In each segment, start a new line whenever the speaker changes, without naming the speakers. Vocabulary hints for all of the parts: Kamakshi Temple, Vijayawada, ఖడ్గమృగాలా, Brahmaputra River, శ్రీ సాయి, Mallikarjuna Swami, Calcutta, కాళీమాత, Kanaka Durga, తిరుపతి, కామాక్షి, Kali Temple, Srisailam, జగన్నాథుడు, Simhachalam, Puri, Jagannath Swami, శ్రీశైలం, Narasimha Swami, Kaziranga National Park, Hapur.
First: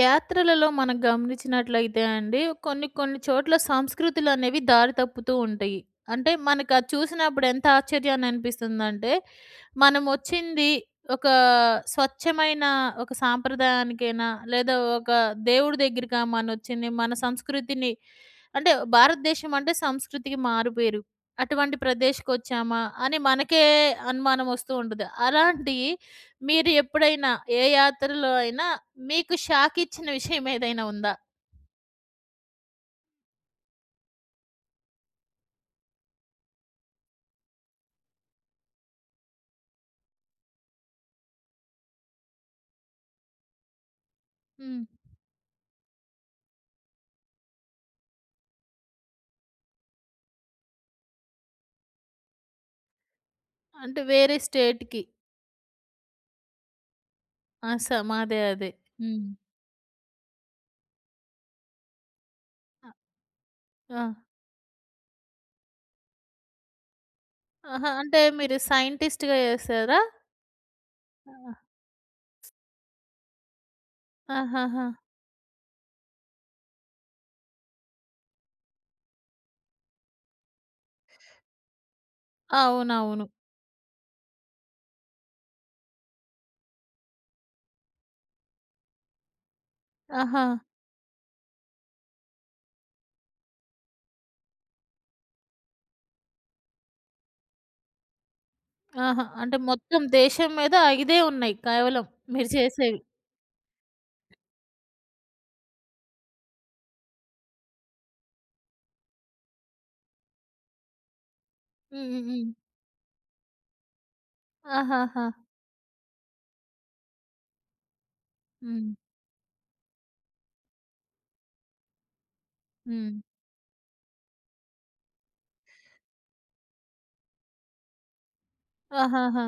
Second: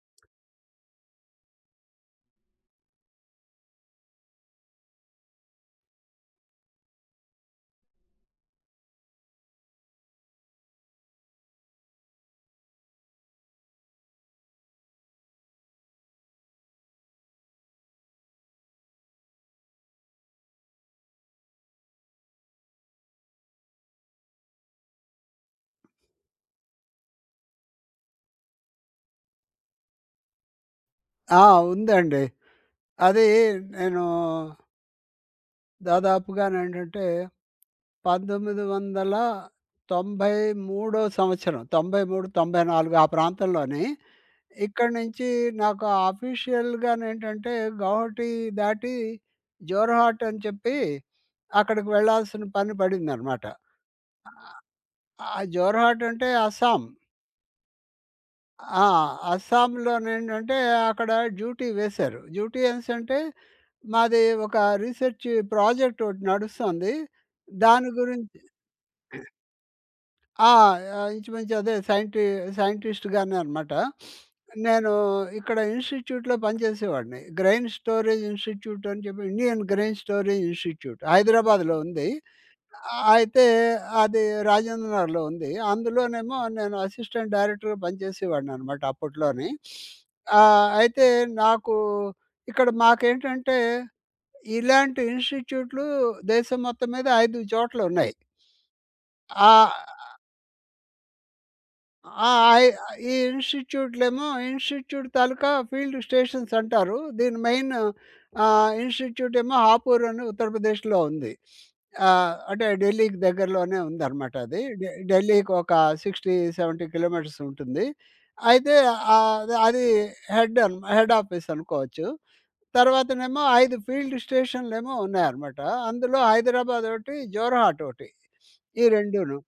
యాత్రలలో మనం గమనించినట్లయితే అండి, కొన్ని కొన్ని చోట్ల సంస్కృతులనేవి దారి తప్పుతూ ఉంటాయి. అంటే మనకది చూసినప్పుడు ఎంత ఆశ్చర్యాన్ని అనిపిస్తుందంటే, మనమొచ్చింది ఒక స్వచ్ఛమైన ఒక సాంప్రదాయానికైనా, లేదా ఒక దేవుడి దగ్గరికా మనొచ్చింది, మన సంస్కృతిని అంటే భారతదేశం అంటే సంస్కృతికి మారుపేరు. అటువంటి ప్రదేశ్‌కొచ్చామా అని మనకే అనుమానమొస్తూ ఉంటది. అలాంటియి మీరు ఎప్పుడైనా ఏ యాత్రలో అయినా మీకు షాక్ ఇచ్చిన విషయం ఏదైనా ఉందా?
ఆ! ఉందండి. అది నేను దాదాపుగానేంటంటే 1993 సంవత్సరం 93, 94 ఆ ప్రాంతంలోని
హ్మ్.
ఇక్కడి నుంచి నాకు అఫీషియల్‌గానేంటంటే గౌహటి దాటి జోర్హాట్ అని చెప్పి అక్కడికి వెళ్ళాల్సిన పని పడిందనమాట.
అంటే వేరే స్టేట్‌కి.
ఆ జోర్హాట్ అంటే అస్సాం.
మాదే అదే.
ఆ!
హ్మ్.
అస్సాంలోనేంటంటే అక్కడ డ్యూటీ వేశారు. డ్యూటీ
ఆ!
అనేసంటే మాది ఒక రీసెర్చ్ ప్రాజెక్ట్ ఒకటి నడుస్తుంది.
ఆహా!
దాని
అంటే
గురించి
మీరు సైంటిస్ట్‌గా చేసారా?
ఆ! ఇంచుమించు అదే సైంటిస్ట్‌గానే అనమాట.
ఆహాహా!
నేను ఇక్కడ ఇన్‌స్టిట్యూట్‌లో పనిచేసేవాడిని. గ్రెయిన్ స్టోరేజ్ ఇన్‌స్టిట్యూట్ అని చెప్పి ఇండియన్ గ్రెయిన్ స్టోరేజ్ ఇన్‌స్టిట్యూట్ హైదరాబాద్‌లో ఉంది.
అవునవును.
అయితే అది రాజేంద్ర నగర్‌లో ఉంది. అందులోనేమో నేను అసిస్టెంట్ డైరెక్టర్‌గా పనిచేసేవాడిని అనమాట అప్పట్లోని.
ఆహా!
అయితే నాకు ఇక్కడ మాకేంటంటే ఇలాంటి ఇన్‌స్టిట్యూట్‌లు దేశం మొత్తం మీద 5 చోట్లున్నాయి.
ఆహా! అంటే
ఆహ్,
మొత్తం
ఆ!
దేశం మీద ఇదే ఉన్నాయి కేవలం
ఆ
మీరు
ఐ
చేసేవి.
ఈ ఇన్‌స్టిట్యూట్‌లేమో ఇన్‌స్టిట్యూట్ తాలూకా ఫీల్డ్ స్టేషన్స్ అంటారు. దీని మెయిన్ ఇన్‌స్టిట్యూట్ ఏమో హాపూర్ అని ఉత్తరప్రదేశ్‌లో ఉంది.
హ్మ్. హ్మ్. హ్మ్.
అంటే ఢిల్లీకి దగ్గరలోనే ఉందనమాట అది.
ఆహాహా!
ఢిల్లీకి ఒక 60, 70 కిలోమీటర్స్ ఉంటుంది. అయితే
హ్మ్.
ఆహ్, అది హెడ్ ఆఫీస్ అనుకోవచ్చు.
హ్మ్.
తర్వాతనేమో 5 ఫీల్డ్ స్టేషన్‌లేమో ఉన్నాయన్నమాట. అందులో హైదరాబాద్ ఒకటి, జోర్హాట్ ఒకటి. ఈ రెండూను.
ఆహాహా!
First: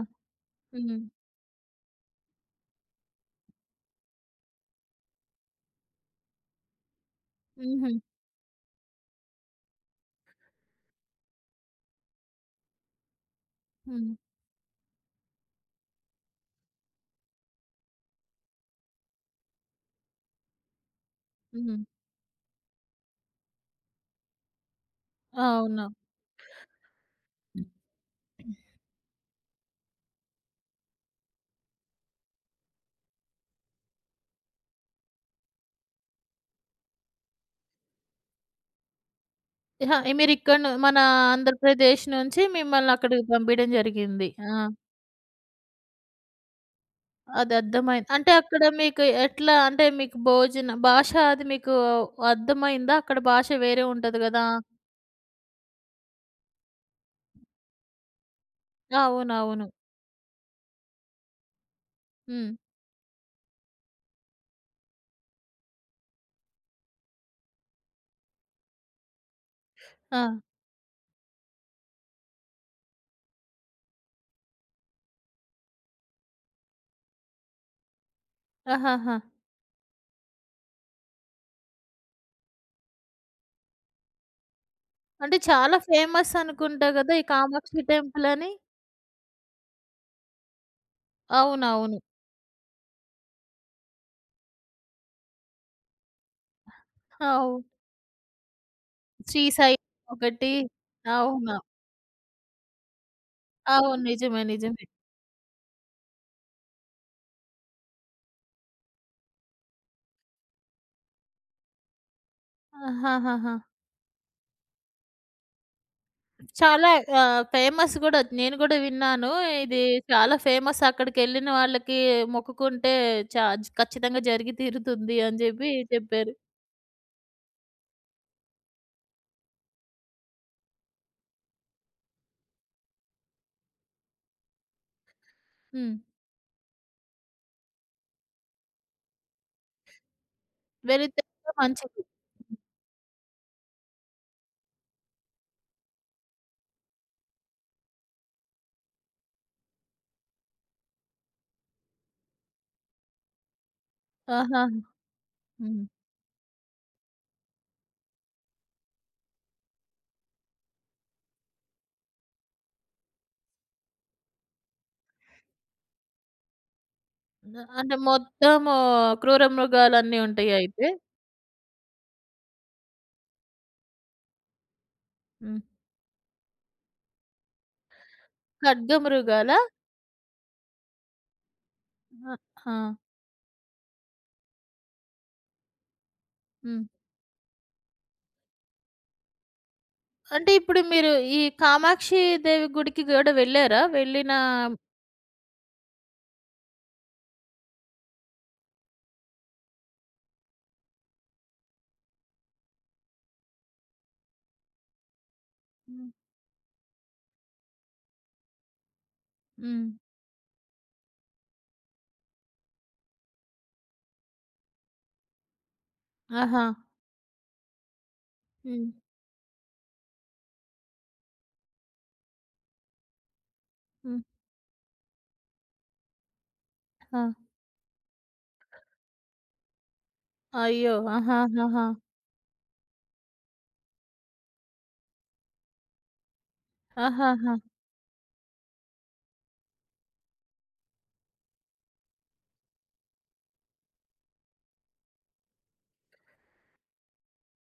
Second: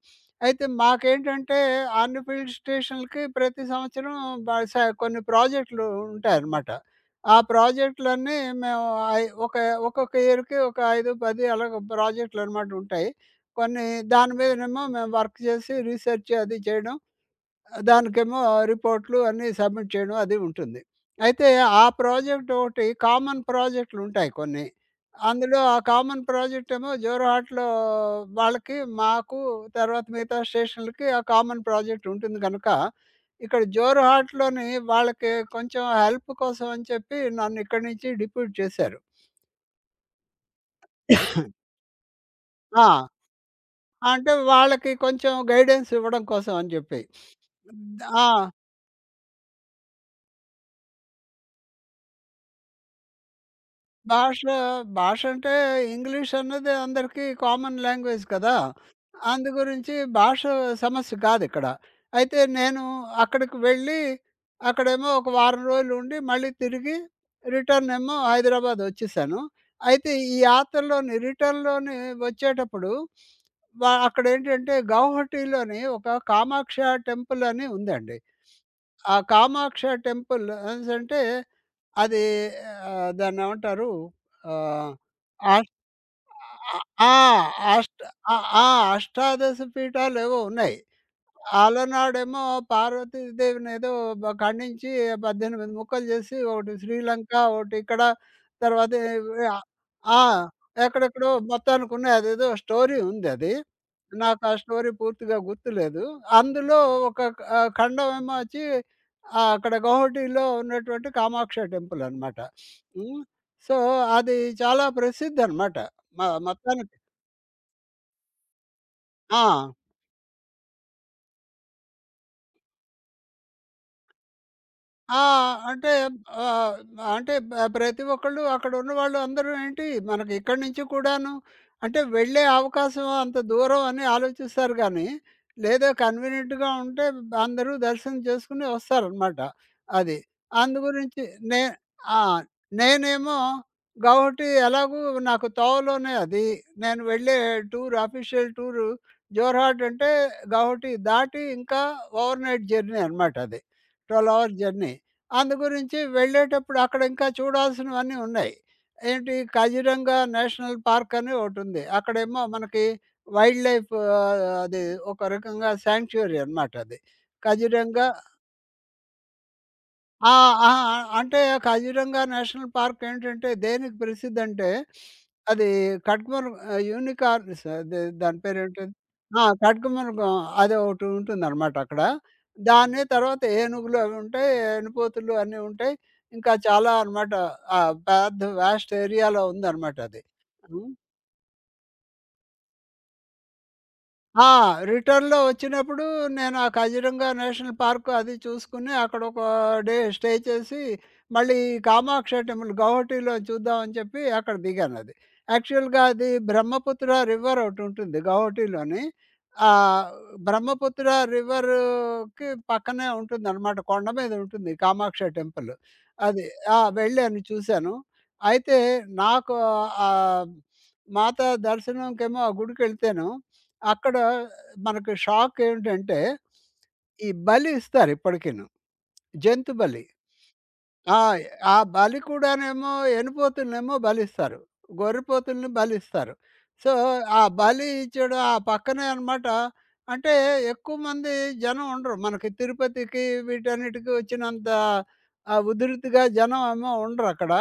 అయితే
హ్మ్.
మాకేంటంటే అన్ని ఫీల్డ్ స్టేషన్‌లకి ప్రతి సంవత్సరం బ స కొన్ని ప్రాజెక్టులు ఉంటాయన్నమాట. ఆ
హుహు.
ప్రాజెక్టులన్నీ మేము ఒక ఒక్కొక్క ఇయర్‌కి ఒక 5, 10 అలాగ ప్రాజెక్టులన్నమాట ఉంటాయి. కొన్ని
హ్మ్.
దాని మీదనేమో మేము వర్క్ చేసి రీసెర్చ్ అది చేయడం. దానికేమో రిపోర్ట్‌లు అన్నీ సబ్మిట్ చేయడం అది ఉంటుంది. అయితే ఆ
హ్మ్.
ప్రాజెక్ట్ ఒకటి కామన్ ప్రాజెక్ట్‌లుంటాయి కొన్ని. అందులో ఆ
అవును.
కామన్ ప్రాజెక్ట్ ఏమో జోరహాట్‌లో వాళ్ళకి, మాకు తర్వాత మిగతా స్టేషన్‌లకి ఆ కామన్ ప్రాజెక్ట్ ఉంటుంది గనుక, ఇక్కడ జోరహాట్‌లోని వాళ్ళకి కొంచెం హెల్ప్ కోసం అని చెప్పి నన్ను ఇక్కడి నుంచి డిప్యూట్ చేశారు.
అహా! మీరిక్కడను మన ఆంధ్రప్రదేశ్ నుంచి మిమ్మల్ని
ఆ!
అక్కడికి పంపియడం జరిగింది.
అంటే
ఆ!
వాళ్ళకి కొంచెం గైడెన్స్ ఇవ్వడం కోసం అని చెప్పి.
అది అర్థమైంది. అంటే
ఆ!
అక్కడ మీకు ఎట్లా అంటే మీకు భోజన భాష అది మీకు అర్థమైందా? అక్కడ భాష వేరే ఉంటది
భాష,
గదా!
భాష అంటే ఇంగ్లీష్ అన్నది అందరికీ కామన్ లాంగ్వేజ్ కదా! అందు
అవునవును.
గురించి భాష సమస్య కాదిక్కడ. అయితే
హ్మ్.
నేను అక్కడికి వెళ్ళి, అక్కడేమో ఒక వారం రోజులుండి, మళ్ళీ తిరిగి రిటర్న్ ఏమో హైదరాబాద్ వచ్చేసాను. అయితే
ఆ!
ఈ యాత్రలోని రిటర్న్‌లోని వచ్చేటప్పుడు అక్కడేంటంటే గౌహటిలోని ఒక కామాక్ష టెంపుల్ అని ఉందండి. ఆ
ఆహాహా!
కామాక్ష టెంపుల్ అనేసంటే అది దాన్నేమంటారు? ఆహ్,
అంటే
ఆష్
చాలా ఫేమస్
ఆ!
అనుకుంటా
ఆ!
గదా! ఈ
ఆ-
కామాక్షి
అష్ట ఆ!
టెంపులని.
ఆ! అష్టాదశ పీఠాలేవో ఉన్నాయి.
అవునవును.
అలనాడేమో పార్వతీదేవిని ఏదో ఖండించి 18 ముక్కలు జేసి ఒకటి శ్రీలంక,
అవు
ఒకటిక్కడ తర్వాత
శ్రీ
ఇవి ఆహ్,
సాయి
ఆ!
ఒకటి.
ఎక్కడెక్కడో
అవునా!
మొత్తానికున్నాయి. అదేదో స్టోరీ ఉందది.
అవును. నిజమే.
నాకు ఆ
నిజమే.
స్టోరీ పూర్తిగా గుర్తులేదు. అందులో ఒక ఖండమేమో వచ్చి అక్కడ గౌహటిలో ఉన్నటువంటి కామాక్ష టెంపుల్ అనమాట. హ్మ్.
ఆహాహాహా!
సో, అది చాలా ప్రసిద్ధనమాట. మ
చాలా
మొత్తానికి
ఫేమస్ గూడా. నేను గూడా విన్నాను.
ఆ!
ఇది చాలా ఫేమస్ అక్కడికెళ్ళిన వాళ్ళకి మొక్కుకుంటే చ ఖచ్చితంగా జరిగి తీరుతుంది
ఆ!
అని జెప్పి
అంటే
చెప్పారు.
ఆహ్, అంటే ప్రతి ఒక్కళ్ళు అక్కడున్న వాళ్ళు అందరూ ఏంటి మనకి ఇక్కడి నుంచి కూడాను అంటే వెళ్ళే అవకాశం అంత దూరం అని ఆలోచిస్తారు గానీ, లేదా
హ్మ్.
కన్వీనియంట్‌గా ఉంటే అందరూ దర్శనం చేసుకొని వస్తారనమాట. అది. అందు
వెళితే
గురించి
ఇంకా
నే
మంచిది.
ఆ! నేనేమో గౌహటి ఎలాగూ నాకు తోవలోనే అది. నేను వెళ్ళే అఫీషియల్ టూరు జోర్హాట్ అంటే గౌహటి దాటి ఇంకా ఓవర్‌నైట్ జర్నీ అనమాట అది. 12 అవర్
ఆహా!
జర్నీ. అందు
హ్మ్.
గురించి వెళ్ళేటప్పుడు అక్కడ ఇంకా చూడాల్సినవన్నీ ఉన్నాయి. ఏంటి 'కాజీరంగా నేషనల్ పార్క్' అని ఒకటుంది. అక్కడేమో మనకి వైల్డ్ లైఫ్ అది ఒక రకంగా శాంక్చురీ అనమాట అది.
అంటే
'కాజీరంగా'
మొత్తము క్రూర మృగాలన్నీ
ఆ!
ఉంటాయా
ఆ!
అయితే?
అంటే కాజీరంగా నేషనల్ పార్క్ ఏంటంటే దేనికి ప్రసిద్ధంటే,
హ్మ్.
అది యూనికార్న్స్ అది దాని పేరేంటి? ఆ!
ఖడ్గమృగాలా?
కట్కమనుగం అది ఒకటి ఉంటుందనమాట అక్కడ.
ఆ! ఆ!
దాన్ని తర్వాత ఏనుగులు అవి ఉంటాయి. ఏనుపోతులు అన్నీ ఉంటాయి. ఇంకా
హ్మ్.
చాలా అనమాట. ఆ! పెద్ద వాస్ట్ ఏరియాలో ఉందనమాట అది.
అంటే ఇప్పుడు
హ్మ్.
మీరు ఈ కామాక్షి దేవి గుడికి గూడా వెళ్లారా? వెళ్ళిన
ఆ! రిటర్న్‌లో వచ్చినప్పుడు నేను ఆ కజిరంగా నేషనల్ పార్క్ అది చూసుకుని, అక్కడ ఒక డే స్టే చేసి, మళ్ళీ కామాక్షి టెంపుల్ గౌహటిలో చూద్దామని చెప్పి అక్కడ దిగానది. యాక్చువల్‌గా
హ్మ్.
అది బ్రహ్మపుత్ర రివర్ ఒకటుంటుంది గౌహటిలోని.
హ్మ్.
ఆహ్, బ్రహ్మపుత్ర రివర్‌కి పక్కనే ఉంటుందనమాట. కొండ మీద ఉంటుంది కామాక్ష టెంపుల్. అది.
ఆహా!
ఆ! వెళ్ళాను చూశాను. అయితే
హ్మ్.
నాకు ఆహ్, మాత దర్శనంకేమో ఆ గుడికెళ్తేను అక్కడ
హ్మ్.
మనకు షాక్ ఏమిటంటే,
ఆ!
ఈ బలి ఇస్తారు ఇప్పటికీను. జంతు బలి.
అయ్యో!
ఆ! ఆ
ఆహాహాహా!
బలి కూడానేమో ఎనుపోతులనేమో బలిస్తారు. గొర్రెపోతుల్ని బలిస్తారు. సో, ఆ
ఆహాహా!
బలి ఇచ్చేయడం ఆ పక్కనే అనమాట అంటే ఎక్కువ మంది జనం ఉండరు. మనకి తిరుపతికి వీటన్నిటికి వచ్చినంత ఉధృతిగా జనం ఏమో ఉండరక్కడ.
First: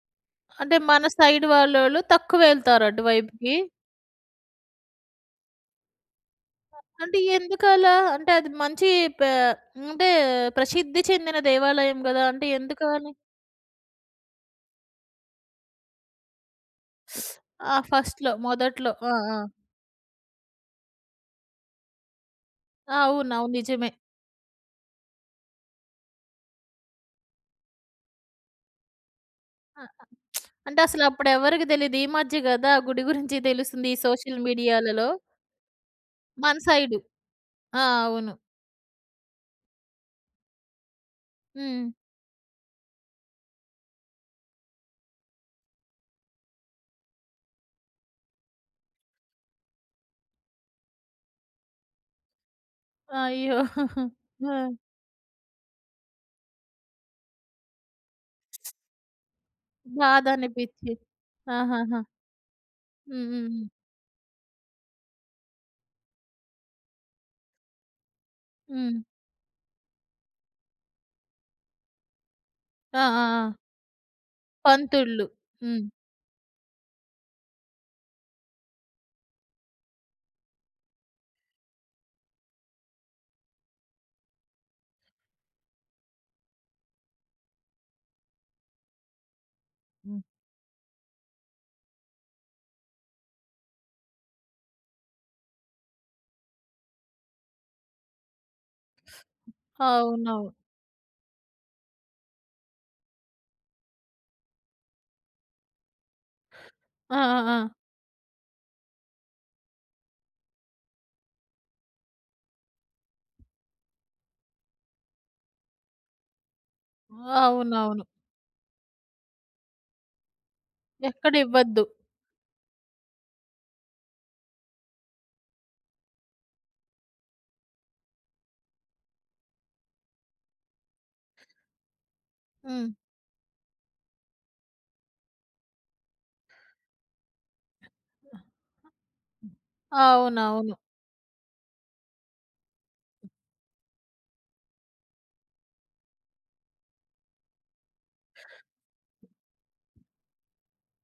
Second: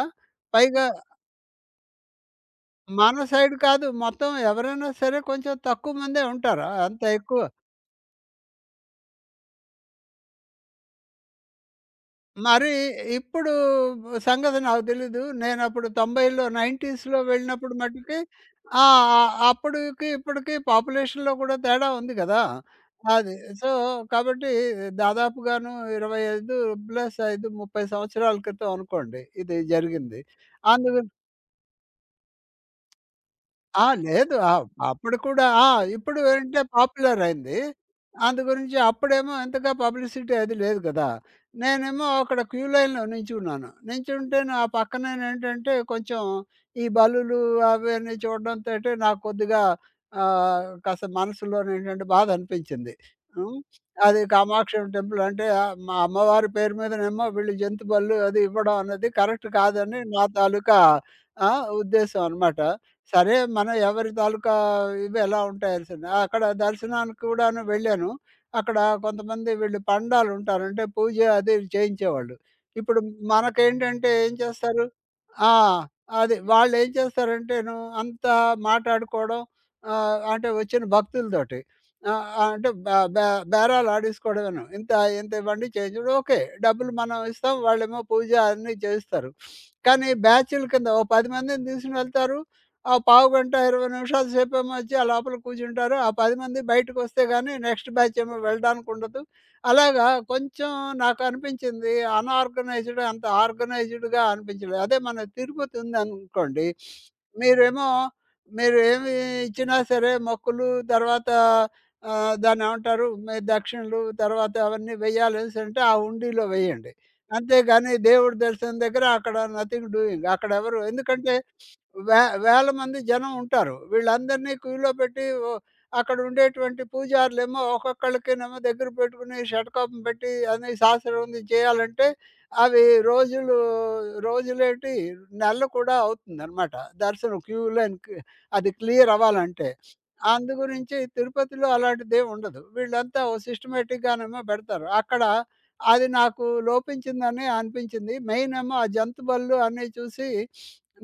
అంటే
పైగా
మన సైడ్ వాళ్ళోళ్ళు తక్కువ వెళ్తారు
మన
అటువైపుకి.
సైడ్ కాదు మొత్తం ఎవరైనా సరే కొంచెం తక్కువ మందే ఉంటారు. అంత
అంటే
ఎక్కువ
ఎందుకలా? అంటే అది మంచి ప అంటే ప్రసిద్ధి చెందిన దేవాలయం గదా! అంటే
మరి
ఎందుకని?
ఇప్పుడు సంగతి నాకు తెలీదు. నేనప్పుడు 90లో 90స్‌లో వెళ్ళినప్పుడు
ఆ!
మట్టుకి
ఫస్ట్‌లో
ఆ!
మొదట్లో. ఆ! ఆ!
అప్పటికి, ఇప్పటికి పాపులేషన్‌లో కూడా తేడా ఉంది గదా! అది.
అవునవును.
సో,
నిజమే.
కాబట్టి దాదాపుగాను 25 ప్లస్ 5, 30 సంవత్సరాల క్రితం అనుకోండి ఇది
ఆ!
జరిగింది.
అంటే
అందు
అసలు అప్పుడెవరికి తెలీదు. ఈ మధ్య గదా ఆ గుడి గురించి
ఆ!
తెలుస్తుంది. ఈ
లేదు.
సోషల్
ఆ!
మీడియాలలో.
అప్పుడు కూడా ఆ! ఇప్పుడు
మన
ఏంటే
సైడు.
పాపులర్ అయింది.
ఆ! అవును.
అందు గురించి అప్పుడేమో ఎంతగా పబ్లిసిటీ అది లేదు కదా!
హ్మ్.
నేనేమో అక్కడ క్యూ లైన్‌లో నించున్నాను. నించుంటేను ఆ పక్కనేనేంటంటే కొంచెం ఈ బల్లులు అవన్నీ చూడడంతోటి నాకు కొద్దిగా కాస్త మనసులోనేంటంటే బాధ అనిపించింది. హ్మ్.
అయ్యో!
అది
ఆ!
కామాక్షమ్మ టెంపుల్ అంటే మా అమ్మవారి పేరు మీదనేమో వీళ్ళు జంతు బలులు అది ఇవ్వడం అన్నది కరెక్ట్ కాదని నా తాలూకా
బాధనిపిచ్చి.
ఆ!
ఆహాహా!
ఉద్దేశం అనమాట.
హ్మ్.
సరే
హ్మ్. హ్మ్.
మనం ఎవరి తాలూకా ఇవి ఎలా ఉంటాయి అసలు. అక్కడ దర్శనానికి కూడాను వెళ్ళాను. అక్కడ
హ్మ్.
కొంతమంది వీళ్ళు పండాలు ఉంటారు. అంటే పూజ అది చేయించేవాళ్ళు.
ఆ!
ఇప్పుడు
ఆ! ఆ!
మనకేంటంటే ఏం చేస్తారు
పంతుళ్ళు.
ఆ!
హ్మ్.
అది వాళ్ళేం చేస్తారంటేను అంతా మాటాడుకోవడం అంటే వచ్చిన భక్తులతోటి. ఆహ్, అంటే బే బే బేరాలు ఆడేసుకోవడమేను. ఇంత ఇంత ఇవ్వండి చేంజ్ ఓకే. డబ్బులు మనం ఇస్తాం. వాళ్ళేమో పూజ అన్నీ చేయిస్తారు. కానీ
హ్మ్.
బ్యాచుల కింద ఓ 10 మందిని తీసుకుని వెళ్తారు. ఆ పావు గంట, 20 నిమిషాల సేపేమో వచ్చి ఆ లోపల కూర్చుంటారు. ఆ 10 మంది బయటకొస్తే గానీ నెక్స్ట్ బ్యాచ్ ఏమో వెళ్ళడానికుండదు. అలాగా
అవునవును.
కొంచెం నాకనిపించింది అనార్గనైజ్డ్ అంత ఆర్గనైజ్డ్‌గా అనిపించలేదు. అదే మన తిరుపతి ఉందనుకోండి,
ఆ! ఆ! ఆ!
మీరేమో మీరేమి ఇచ్చినా సరే మొక్కులు తర్వాత దాన్నేమంటారు? మీ దక్షిణలు తర్వాత అవన్నీ వెయ్యాలనేసంటే ఆ హుండీలో వెయ్యండి. అంతేగాని
అవునవును.
దేవుడు దర్శనం దగ్గర అక్కడ నథింగ్ డూయింగ్ అక్కడెవరు ఎందుకంటే
ఎక్కడివ్వద్దు.
వే వేల మంది జనం ఉంటారు. వీళ్ళందరినీ క్యూలో పెట్టి ఓ అక్కడ ఉండేటువంటి పూజారులేమో ఒక్కొక్కళ్ళకినేమో దగ్గర పెట్టుకుని షట్కాపం పెట్టి అని శాస్త్రవంది చేయాలంటే అవి
హ్మ్.
రోజులు రోజులేంటి నెలలు కూడా అవుతుందనమాట. దర్శనం క్యూ లైన్‌కి అది క్లియర్ అవ్వాలంటే. అందు
అవునవును.
గురించి తిరుపతిలో అలాంటిదేం ఉండదు. వీళ్ళంతా ఓ సిస్టమేటిక్‌గానేమో పెడతారు. అక్కడ అది నాకు లోపించిందని అనిపించింది. మెయిన్ ఏమో ఆ జంతు బలులు అన్నీ చూసి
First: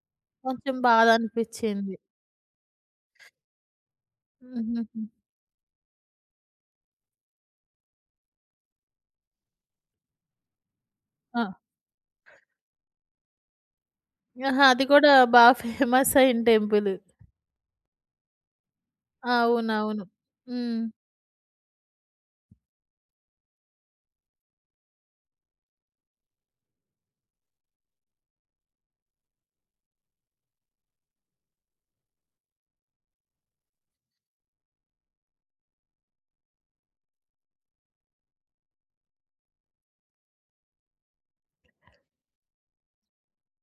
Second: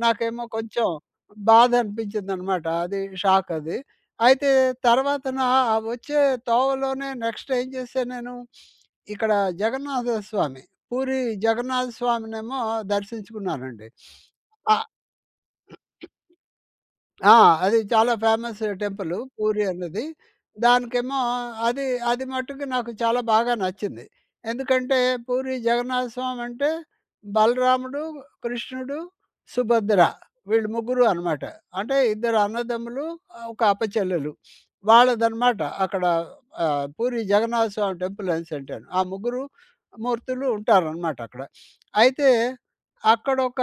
నాకేమో
కొంచెం
కొంచెం బాధ
బాధనిపిచ్చింది.
అనిపించిందనమాట. అది షాక్ అది. అయితే
హుహుహు.
తర్వాతన ఆ వచ్చే తోవలోనే నెక్స్ట్ ఏం చేశాను నేను, ఇక్కడ జగన్నాథ స్వామి, పూరీ
ఆ!
జగన్నాథ స్వామినేమో దర్శించుకున్నానండి.
ఆహా!
ఆ!
అది కూడా బా ఫేమస్ అయిన టెంపుల్.
ఆ! అది చాలా ఫేమస్ టెంపులు పూరి అన్నది.
అవునవును. హ్మ్.
దానికేమో అది అది మట్టుకు నాకు చాలా బాగా నచ్చింది. ఎందుకంటే పూరి జగన్నాథ స్వామి అంటే బలరాముడు, కృష్ణుడు, సుభద్ర వీళ్ళు ముగ్గురు అనమాట. అంటే ఇద్దరు అన్నదమ్ములు, ఒక అప్పచెల్లెలు. వాళ్ళదనమాట అక్కడ పూరి జగన్నాథ స్వామి టెంపుల్ అనేసంటాను. ఆ ముగ్గురు మూర్తులు ఉంటారనమాట అక్కడ. అయితే అక్కడొక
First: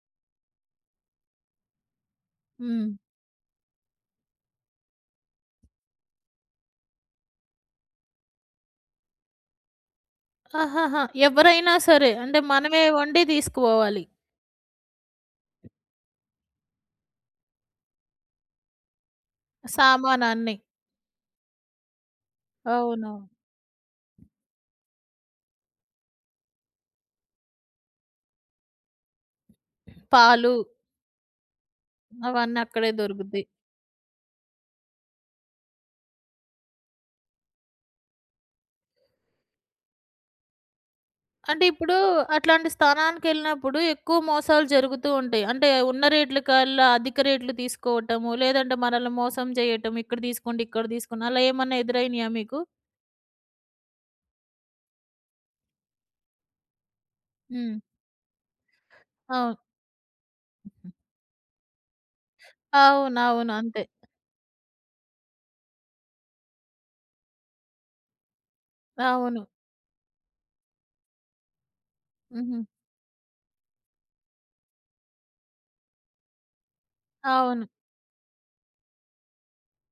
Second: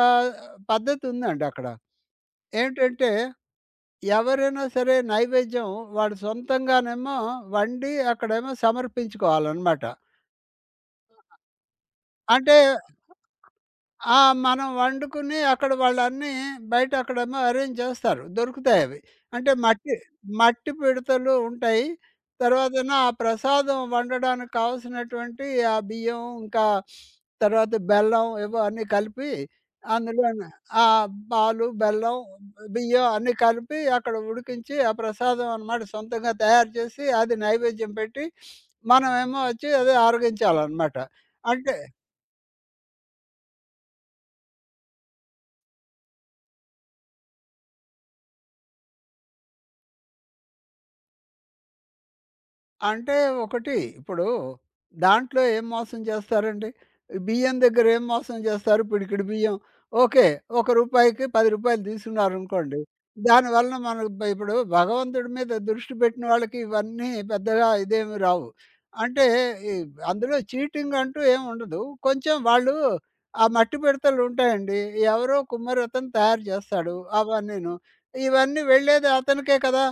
పద్ధతుందండి అక్కడ.
హ్మ్.
ఏంటంటే ఎవరైనా సరే నైవేద్యం వాడు సొంతంగానేమో వండి అక్కడేమో సమర్పించుకోవాలనమాట.
ఆహాహా! ఎవరైనా సరే అంటే
అంటే
మనమే వండి తీసుకుపోవాలి.
ఆ! మనం వండుకుని అక్కడ వాళ్ళన్నీ బయట అక్కడేమో అరేంజ్ చేస్తారు. దొరుకుతాయి అవి. అంటే మట్టి
సామానన్నీ.
మట్టి పిడతలు ఉంటాయి. తర్వాతేమో ఆ
అవునవును.
ప్రసాదం వండడానికి కావాల్సినటువంటి ఆ బియ్యం, ఇంకా తర్వాత బెల్లం ఏవో అన్నీ కలిపి అందులోనే
పాలు
ఆ! పాలు, బెల్లం,
అవన్నీ అక్కడే
బియ్యం అన్నీ
దొరుకుతాయి.
కలిపి అక్కడ ఉడికించి ఆ ప్రసాదం అన్నమాట సొంతంగా తయారు చేసి అది నైవేద్యం పెట్టి మనమేమో వచ్చి అది ఆరగించాలన్నమాట.
అంటే
అంటే
ఇప్పుడు అట్లాంటి స్థానానికెళ్ళినప్పుడు ఎక్కువ మోసాలు జరుగుతూ ఉంటాయి. అంటే ఉన్న రేట్ల కల్లా అధిక రేట్లు తీసుకోవటము, లేదంటే మనల్ని మోసం చేయటం. ఇక్కడ తీసుకోండి, ఇక్కడ తీసుకోండి అలా ఏమన్నా ఎదురైనాయా మీకు?
అంటే ఒకటి ఇప్పుడు దాంట్లో ఏం మోసం చేస్తారండి? బియ్యం
హ్మ్.
దగ్గర ఏం మోసం చేస్తారు? పిడికిడి బియ్యం
అవును.
ఓకే. రూ. 1కి రూ. 10 తీసుకున్నారనుకోండి. దాని
అవునవును.
వలన
అంతే.
మనకు ఇప్పుడు భగవంతుడి మీద దృష్టి పెట్టిన వాళ్ళకి ఇవన్నీ పెద్దగా ఇదేమి రావు. అంటే
అవును.
ఈ అందులో చీటింగ్ అంటూ ఏమి ఉండదు. కొంచెం
హుహు.
వాళ్ళు ఆ మట్టి పిడతలు ఉంటాయండి. ఎవరో కుమ్మరతను తయారు చేస్తాడు
అవును.
అవన్నీను. ఇవన్నీ వెళ్ళేది అతనికే కదా!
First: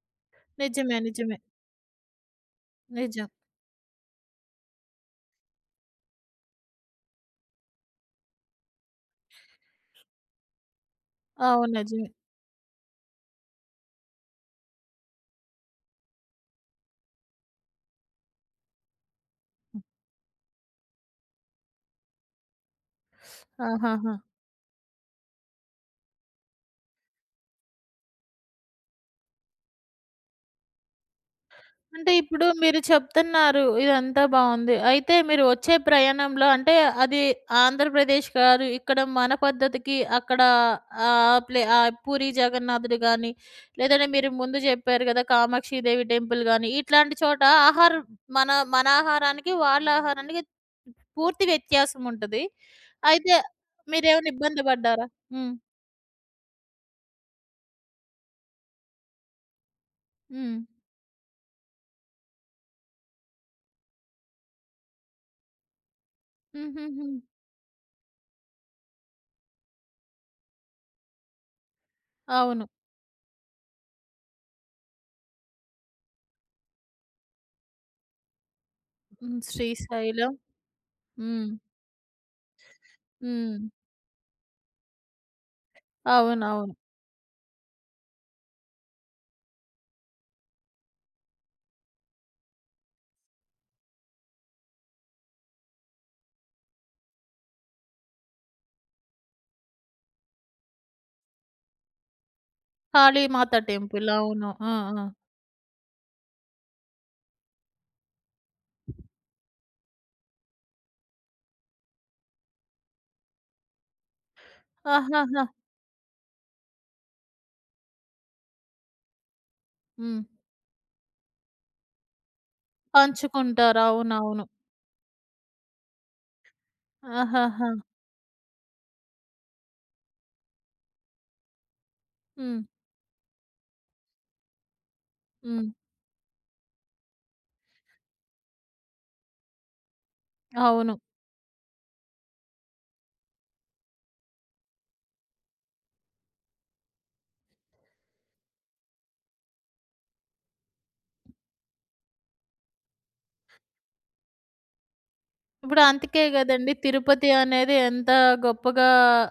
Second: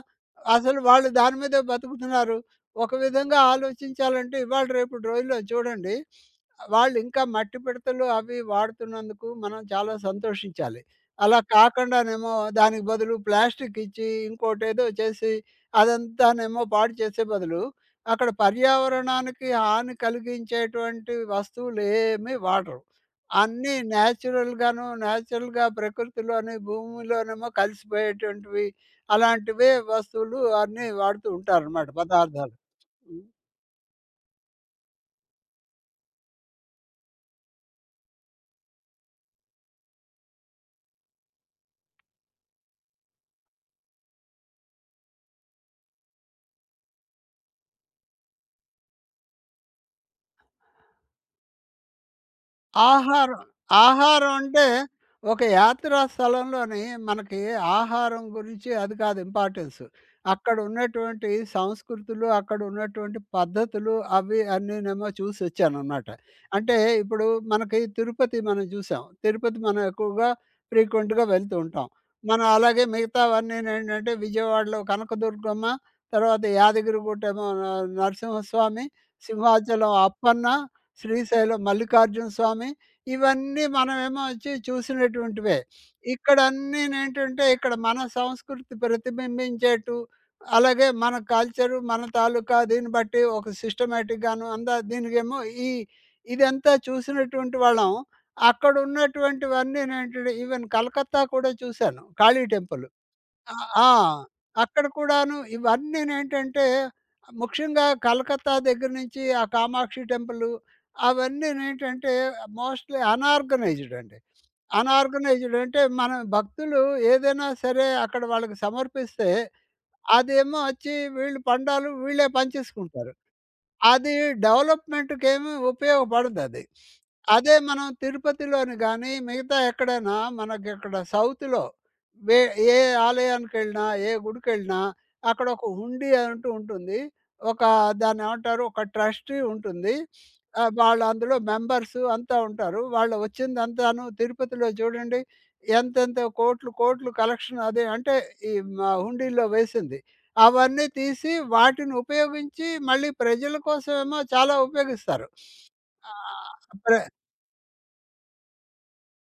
అసలు
నిజమే.
వాళ్ళు దాని
నిజమే.
మీదే బతుకుతున్నారు. ఒక
నిజం.
విధంగా ఆలోచించాలంటే ఇవాళ రేపటి రోజుల్లో చూడండి వాళ్ళు ఇంకా మట్టి పిడతలు అవి వాడుతున్నందుకు మనం చాలా సంతోషించాలి. అలా
అవును. నిజమే.
కాకుండానేమో దానికి బదులు ప్లాస్టిక్ ఇచ్చి ఇంకోటేదో చేసి అదంతానేమో పాడు చేసే బదులు అక్కడ పర్యావరణానికి హాని కలిగించేటువంటి వస్తువులు ఏమీ వాడరు. అన్నీ
ఆహాహా!
నేచురల్‌గా ప్రకృతిలోని భూమిలోనేమో కలిసిపోయేటువంటివి అలాంటివే వస్తువులు అన్నీ వాడుతూ ఉంటారనమాట
అంటే ఇప్పుడు
పదార్థాలు.
మీరు
హ్మ్.
చెప్తున్నారు. ఇదంతా బావుంది. అయితే మీరు వచ్చే ప్రయాణంలో అంటే అది ఆంధ్రప్రదేశ్ గారు ఇక్కడ మన పద్ధతికి అక్కడ పూరి జగన్నాథుడు గాని, లేదంటే మీరు ముందు చెప్పారు గదా! కామాక్షిదేవి టెంపుల్ గాని, ఇట్లాంటి చోట ఆహారం మన మన ఆహారానికి, వాళ్ళ ఆహారానికి పూర్తి వ్యత్యాసం ఉంటది. అయితే
ఆహారం,
మీరేమైనా
ఆహారం
ఇబ్బంది
అంటే
పడ్డారా?
ఒక
హ్మ్.
యాత్రా స్థలంలోని మనకి ఆహారం గురించి అది కాదు ఇంపార్టెన్సు. అక్కడ
హ్మ్.
ఉన్నటువంటి సంస్కృతులు, అక్కడ ఉన్నటువంటి పద్ధతులు అవి అన్నీనేమో చూసొచ్చాననమాట. అంటే
హుహుహు.
ఇప్పుడు మనకి తిరుపతి మనం చూసాం. తిరుపతి మనం ఎక్కువగా ఫ్రీక్వెంట్‌గా వెళ్తూ ఉంటాం. మనం
అవును.
అలాగే మిగతావన్నీనేంటంటే విజయవాడలో కనకదుర్గమ్మ, తర్వాత యాదగిరిగుట్టేమో నరసింహస్వామి,
హ్మ్.
సింహాచలం
శ్రీశైలం.
అప్పన్న
హ్మ్.
శ్రీశైలం మల్లికార్జున స్వామి
హ్మ్.
ఇవన్నీ మనమేమో వచ్చి చూసినటువంటివే. ఇక్కడ
అవునవును.
అన్నీనేంటంటే ఇక్కడ మన సంస్కృతి ప్రతిబింబించేట్టు అలాగే మన కల్చరు మన తాలూకా దీన్ని బట్టి ఒక సిస్టమాటిక్‌గాను అందా దీనికేమో ఈ ఇదంతా చూసినటువంటి వాళ్ళం. అక్కడున్నటువంటివన్నీనేంటంటే ఈవెన్ కలకత్తా కూడా చూశాను. కాళీ టెంపుల్.
కాళీమాత
ఆ! ఆ!
టెంపుల్. అవును. ఆ!
అక్కడ
ఆ!
కూడాను ఇవన్నీనేంటంటే, ముఖ్యంగా కలకత్తా దగ్గర నుంచి ఆ కామాక్షి టెంపులు అవన్నీనేంటంటే, మోస్ట్‌లీ అనార్గనైజ్డ్ అండి.
ఆహాహా!
అనార్గనైజ్డ్ అంటే, మన భక్తులు ఏదైనా సరే అక్కడ వాళ్ళకి సమర్పిస్తే,
హ్మ్.
అదేమో వచ్చి వీళ్ళు పండాలు వీళ్ళే పంచేసుకుంటారు.
పంచుకుంటారు.
అది
అవునవును.
డెవలప్‌మెంట్‌కేమి ఉపయోగపడదది. అదే
ఆహాహా!
మనం తిరుపతిలోని గాని, మిగతా ఎక్కడైనా మనకిక్కడ సౌత్‌లో వే
హ్మ్.
ఏ ఆలయానికెళ్ళినా, ఏ గుడికెళ్ళినా అక్కడ ఒక
హ్మ్.
హుండీ అంటూ ఉంటుంది. ఒక దాన్నేమంటారు ఒక ట్రస్టీ ఉంటుంది.
అవును.
వాళ్ళు అందులో మెంబర్స్ అంతా ఉంటారు. వాళ్ళు వచ్చిందంతాను తిరుపతిలో చూడండి ఎంతెంత కోట్లు, కోట్లు కలెక్షన్ అది అంటే ఈ మ హుండీలో వేసింది. అవన్నీ తీసి వాటిని ఉపయోగించి మళ్ళీ ప్రజల కోసమేమో చాలా ఉపయోగిస్తారు.
ఇప్పుడు అందుకే
ఆహ్,
గదండీ
ప్ర
తిరుపతి అనేది ఎంత గొప్పగా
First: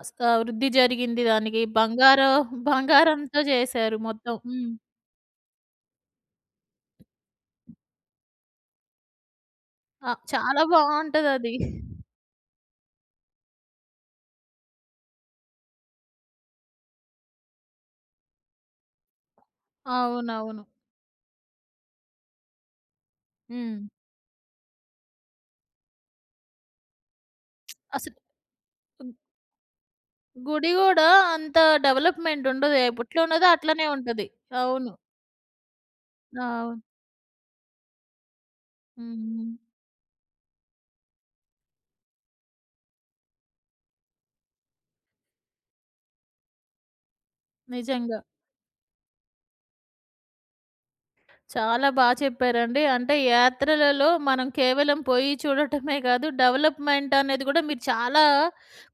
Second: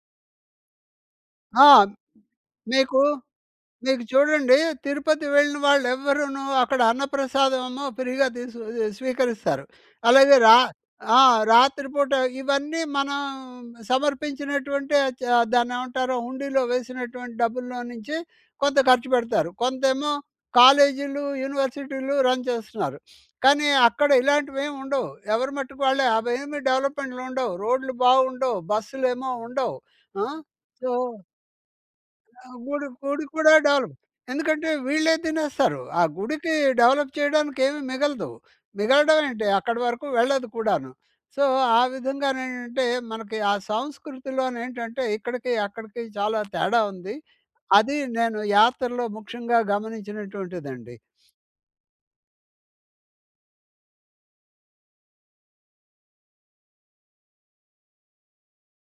వృద్ధి జరిగింది దానికి.
ఆ!
బంగారం
మీకు
బంగారంతో చేశారు
మీకు
మొత్తం.
చూడండి
హ్మ్.
తిరుపతి వెళ్ళిన వాళ్ళెవ్వరూను అక్కడ అన్నప్రసాదమేమో ఫ్రీగా స్వీకరిస్తారు.
ఆ!
అలాగే రా
చాలా
ఆ!
బావుంటదది.
రాత్రిపూట ఇవన్నీ మనం సమర్పించినటువంటి దాన్నేమంటారో హుండీలో వేసినటువంటి డబ్బుల్లో నుంచి కొంత ఖర్చు పెడతారు. కొంతేమో
అవునవును.
కాలేజీలు, యూనివర్సిటీలు రన్ చేస్తున్నారు. కానీ
హ్మ్.
అక్కడ ఇలాంటివేమి ఉండవు. ఎవరి మట్టుకు వాళ్ళే అవేమి డెవలప్‌మెంట్‌లుండవు. రోడ్లు
అసలు
బాగుండవు.
గ్
బస్సులేమో ఉండవు. ఆ!
గుడి
సో
గూడా అంత డెవలప్‌మెంట్
ఆ!
ఉండదు.
గుడి
ఎప్పట్లో
గుడి
ఉన్నదో
కూడా
అట్లనే
డెవలప్.
ఉంటది.
ఎందుకంటే
అవును.
వీళ్ళే తినేస్తారు. ఆ గుడికి
అవును.
డెవలప్ చేయడానికి ఏమి మిగలదు. మిగలడం ఏంటి
హ్మ్.
అక్కడి వరకు వెళ్ళదు కూడాను. సో, ఆ విధంగానేంటంటే మనకి ఆ సంస్కృతిలోనేంటంటే ఇక్కడికి, అక్కడికి చాలా తేడా ఉంది. అది
నిజంగా.
నేను యాత్రలో ముఖ్యంగా గమనించినటువంటిదండి.
చాలా బాగా చెప్పారండి. అంటే యాత్రలలో మనం కేవలం పోయి చూడటమే కాదు, డెవలప్‌మెంట్ అనేది కూడా మీరు చాలా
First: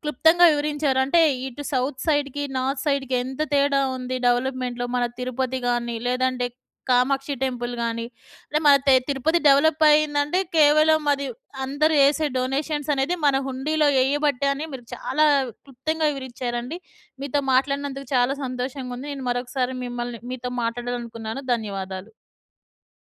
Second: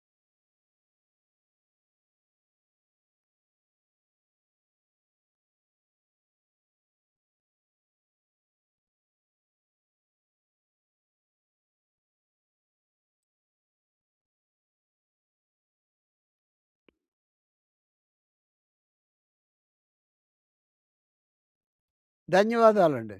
క్లుప్తంగా వివరించారు. అంటే ఇటు సౌత్ సైడ్‌కి, నార్త్ సైడ్‌కి ఎంత తేడా ఉంది డెవలప్‌మెంట్‌లో. మన తిరుపతి గాని, లేదంటే కామాక్షి టెంపుల్ గాని, అంటే మన తిరుపతి డెవలప్ అయిందంటే కేవలం అది అందరూ ఏసే డొనేషన్స్ అనేది మన హుండీలో ఎయ్యబట్టే అని మీరు చాలా క్లుప్తంగా వివరించారండి. మీతో మాట్లాడినందుకు చాలా సంతోషంగా ఉంది. నేను మరొకసారి మిమ్మల్ని మీతో మాట్లాడాలనుకున్నాను. ధన్యవాదాలు.
ధన్యవాదాలండి.